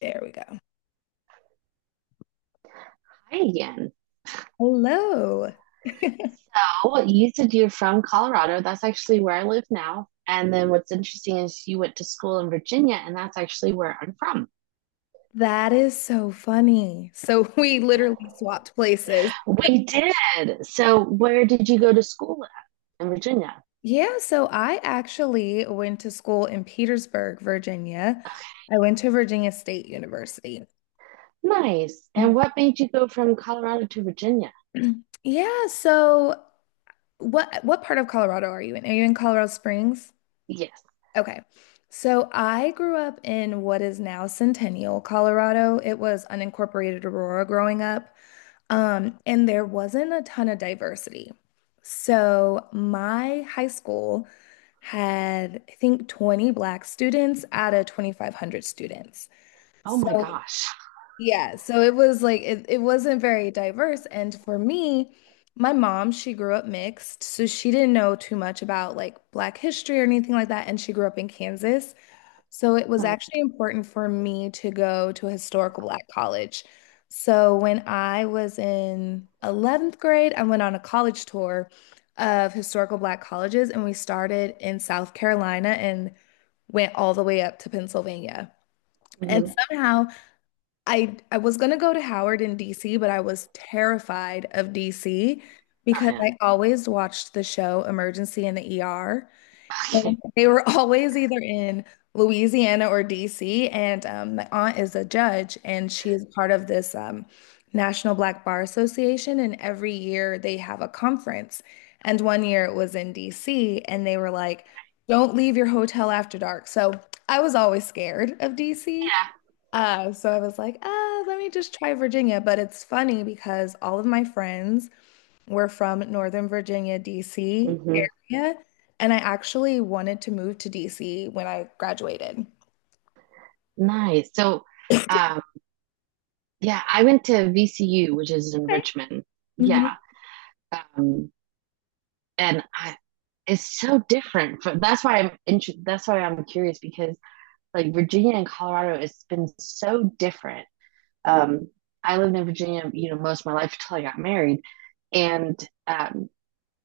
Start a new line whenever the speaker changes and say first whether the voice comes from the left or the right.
left: There we go.
right: Hi again.
left: Hello.
right: Oh, you said you're from Colorado. That's actually where I live now. And then what's interesting is you went to school in Virginia, and that's actually where I'm from.
left: That is so funny. So we literally swapped places.
right: We did. So, where did you go to school at? In Virginia?
left: Yeah, so I actually went to school in Petersburg, Virginia. I went to Virginia State University.
right: Nice. And what made you go from Colorado to Virginia?
left: Yeah, so what part of Colorado are you in? Are you in Colorado Springs?
right: Yes.
left: Okay. So I grew up in what is now Centennial, Colorado. It was unincorporated Aurora growing up. And there wasn't a ton of diversity. So my high school had, I think, 20 black students out of 2,500 students.
right: Oh my
left: So
right: gosh.
left: yeah, so it was like it wasn't very diverse. And for me, my mom, she grew up mixed, so she didn't know too much about like black history or anything like that. And she grew up in Kansas. So it was
right: Oh,
left: actually important for me to go to a historical black college. So when I was in 11th grade, I went on a college tour of historical black colleges, and we started in South Carolina and went all the way up to Pennsylvania. And
right: hmm.
left: somehow I was going to go to Howard in DC, but I was terrified of DC
right: Oh
left: because
right: yeah.
left: I always watched the show Emergency in the ER. And
right: Okay.
left: they were always either in Louisiana or DC. And my aunt is a judge, and she is part of this National Black Bar Association. And every year they have a conference. And one year it was in DC, and they were like, "Don't leave your hotel after dark." So I was always scared of DC. So I was like, "Ah, let me just try Virginia." But it's funny because all of my friends we're from Northern Virginia,
right: Yeah.
left: DC
right: Hmm.
left: area, and I actually wanted to move to DC when I graduated.
right: Nice. So, um, yeah, I went to VCU, which is in
left: Okay.
right: Richmond.
left: Hmm.
right: Yeah. Um, and I, it's so different. That's why that's why I'm curious because like Virginia and Colorado, it's been so different. Um, I lived in Virginia, you know, most of my life until I got married, and um,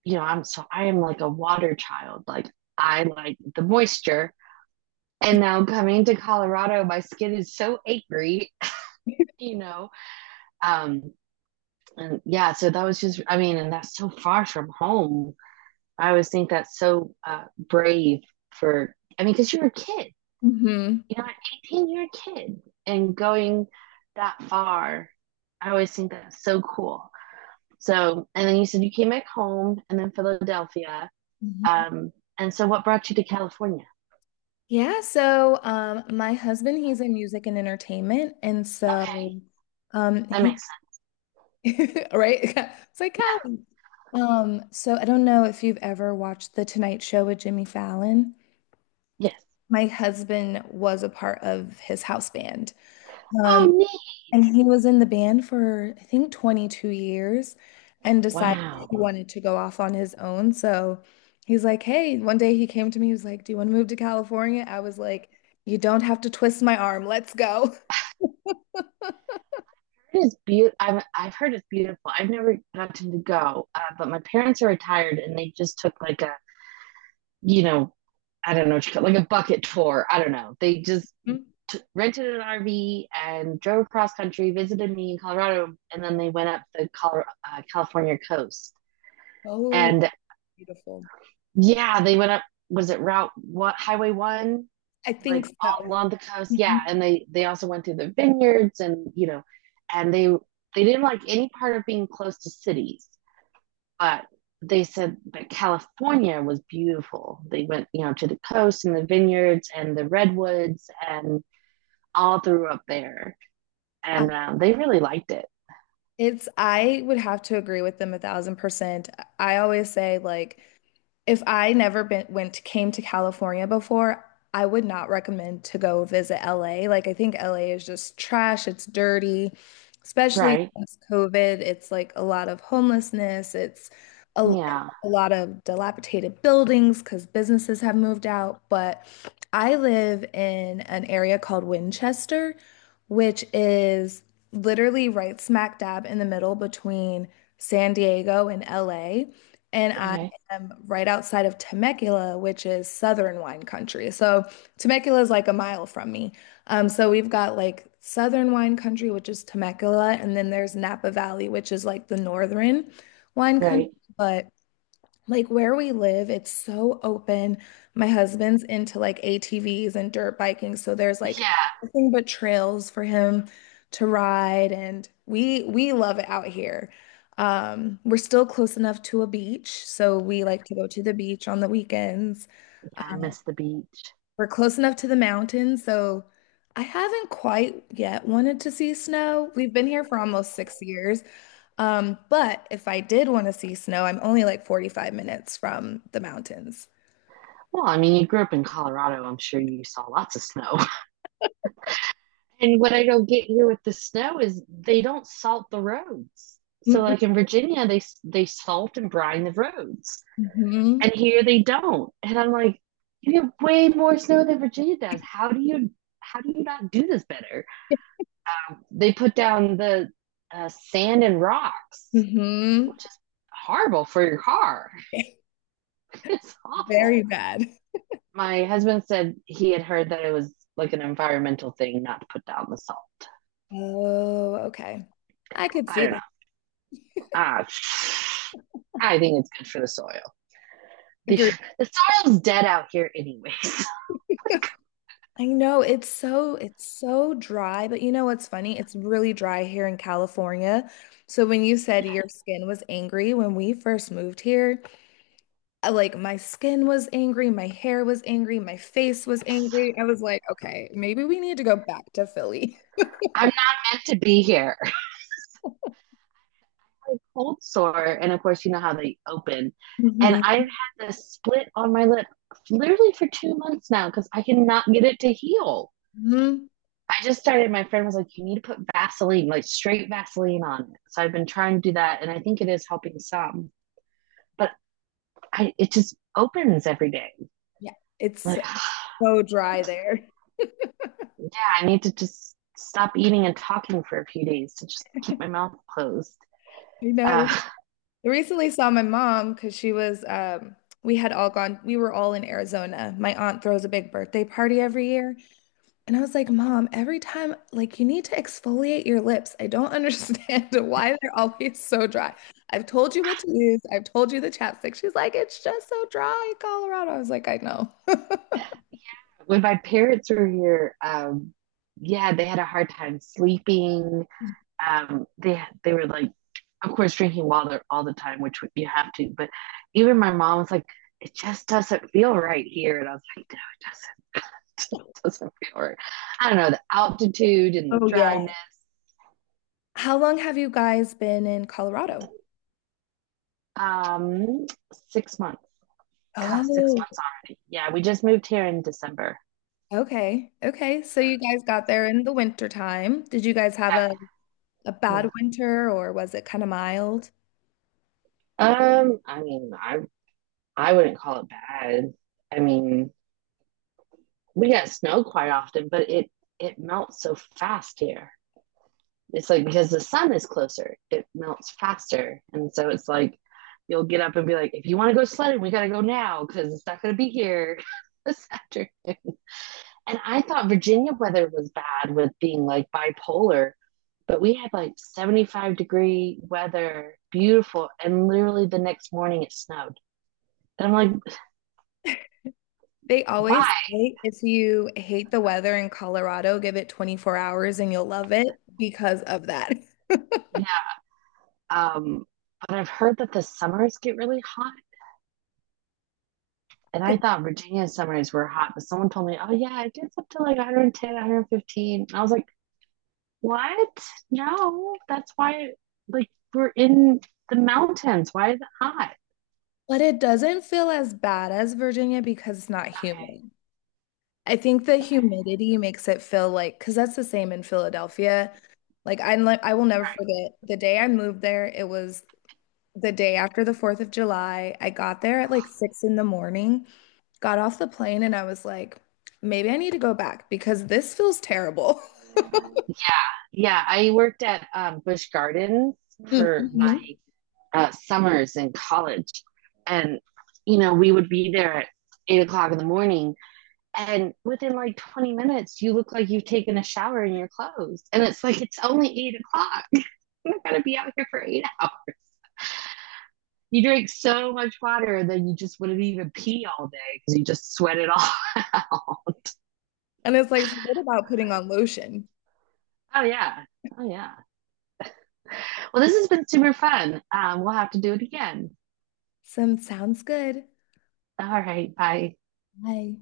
right: you know, I am like a water child. Like I like the moisture, and now coming to Colorado, my skin is so angry, you know. Um, and yeah, so that was just I mean, and that's so far from home. I always think that's so brave for, I mean, because you're a kid,
left: Hmm.
right: you know, at 18, you're a kid and going that far, I always think that's so cool. So, and then you said you came back home and then Philadelphia. Um, and so what brought you to California?
left: Yeah, so my husband, he's in music and entertainment, and
right: Okay.
left: so
right: That
left: he
right: makes sense.
left: right, it's like Callie. So I don't know if you've ever watched The Tonight Show with Jimmy Fallon.
right: Yeah. Yes.
left: My husband was a part of his house band.
right: Oh,
left: Um,
right: neat.
left: And he was in the band for, I think, 22 years and decided he
right: Wow.
left: wanted to go off on his own. So he's like, hey, one day he came to me, he was like, do you want to move to California? I was like, you don't have to twist my arm. Let's go.
right: It is beautiful. I've heard it's beautiful. I've never gotten to go, but my parents are retired and they just took like a, you know, I don't know what you call it, like a bucket tour. I don't know. They just
left: Mhm.
right: rented an RV and drove across country, visited me in Colorado, and then they went up the California coast.
left: Oh,
right: And
left: beautiful.
right: yeah, they went up. Was it Route What Highway One?
left: I think
right: Like
left: so.
right: all along the coast.
left: Mhm.
right: Yeah, and they also went through the vineyards and you know, and they didn't like any part of being close to cities, but they said that California was beautiful. They went, you know, to the coast and the vineyards and the redwoods and all through up there,
left: Uh,
right: and they really liked it.
left: It's, I would have to agree with them 1,000%. I always say, like, if I never been went came to California before, I would not recommend to go visit LA. Like I think LA is just trash. It's dirty, especially
right: Right.
left: since COVID. It's like a lot of homelessness. It's a,
right: Yeah.
left: a lot of dilapidated buildings because businesses have moved out. But I live in an area called Winchester, which is literally right smack dab in the middle between San Diego and LA. And I
right: Okay.
left: am right outside of Temecula, which is southern wine country. So Temecula is like a mile from me. So we've got like southern wine country, which is Temecula, and then there's Napa Valley, which is like the northern wine country.
right: Right.
left: But like where we live, it's so open. My husband's into like ATVs and dirt biking, so there's like
right: Yeah.
left: nothing but trails for him to ride, and we love it out here. We're still close enough to a beach, so we like to go to the beach on the weekends.
right: Yeah. I miss the beach.
left: We're close enough to the mountains, so I haven't quite yet wanted to see snow. We've been here for almost 6 years. But if I did want to see snow, I'm only like 45 minutes from the mountains.
right: Well, I mean, you grew up in Colorado. I'm sure you saw lots of snow. And what I don't get here with the snow is they don't salt the roads. So, like in Virginia, they salt and brine the roads.
left: Mm-hmm.
right: And here they don't. And I'm like, you get way more snow than Virginia does. How do you not do this better? They put down the sand and rocks,
left: Mm-hmm.
right: which is horrible for your car. It's
left: Very
right: awful.
left: bad.
right: My husband said he had heard that it was like an environmental thing not to put down the salt.
left: Oh, okay. I could
right: I
left: see
right: don't know.
left: that.
right: Ah, I think it's good for the soil. The,
left: You're
right: the soil's dead out here, anyways.
left: I know it's so dry, but you know what's funny? It's really dry here in California. So when you said your skin was angry when we first moved here, like my skin was angry, my hair was angry, my face was angry. I was like, okay, maybe we need to go back to Philly.
right: I'm not meant to be here. Like cold sore. And of course, you know how they open. And I've had this split on my lip literally for 2 months now because I cannot get it to heal.
left: Mm-hmm.
right: I just started, my friend was like, you need to put Vaseline, like straight Vaseline on it. So I've been trying to do that. And I think it is helping some, but it just opens every day.
left: Yeah, it's
right: Like, yeah,
left: so dry there.
right: I need to just stop eating and talking for a few days to just keep my mouth closed.
left: You know, I
right: Uh,
left: I recently saw my mom because she was, we had all gone, we were all in Arizona. My aunt throws a big birthday party every year. And I was like, Mom, every time, like, you need to exfoliate your lips. I don't understand why they're always so dry. I've told you what to use, I've told you the chapstick. She's like, it's just so dry in Colorado. I was like, I know.
right: when my parents were here, yeah, they had a hard time sleeping, they were like, of course, drinking water all the time, which you have to. But even my mom was like, it just doesn't feel right here, and I was like, no, it doesn't. It doesn't feel right. I don't know, the altitude and the
left: Oh,
right: dryness.
left: yeah. How long have you guys been in Colorado?
right: Um, 6 months. God, six
left: Oh,
right: months already. Yeah, we just moved here in December.
left: okay. Okay. So you guys got there in the winter time. Did you guys have a bad
right: Yeah.
left: winter or was it kind of mild?
right: Um, I mean, I I wouldn't call it bad. I mean, we get snow quite often, but it melts so fast here. It's like because the sun is closer, it melts faster. And so it's like you'll get up and be like, if you want to go sledding, we got to go now because it's not going to be here this afternoon. And I thought Virginia weather was bad with being like bipolar, but we had like 75-degree weather, beautiful. And literally the next morning it snowed. And I'm like,
left: They always
right: why?
left: say if you hate the weather in Colorado, give it 24 hours and you'll love it because of that.
right: Yeah. Um, but I've heard that the summers get really hot. And
left: It-
right: I thought Virginia summers were hot, but someone told me, oh, yeah, it gets up to like 110, 115. I was like, what? No, that's why, like, we're in the mountains. Why is it hot?
left: But it doesn't feel as bad as Virginia because it's not
right: Okay.
left: humid. I think the humidity makes it feel like, because that's the same in Philadelphia. Like I will never forget the day I moved there. It was the day after the 4th of July. I got there at like six in the morning got off the plane and I was like, maybe I need to go back because this feels terrible.
right: Okay. Yeah, I worked at Busch Gardens for my
left: Mm-hmm.
right: summers in college. And, you know, we would be there at 8 o'clock in the morning. And within like 20 minutes, you look like you've taken a shower in your clothes. And it's like, it's only 8 o'clock. I'm not gonna be out here for 8 hours. You drink so much water, then you just wouldn't even pee all day because you just sweat it all out.
left: And it's like, forget about putting on lotion.
right: Oh yeah, oh yeah. Well, this has been super fun. We'll have to do it again.
left: Some sounds good.
right: All right, bye.
left: Bye.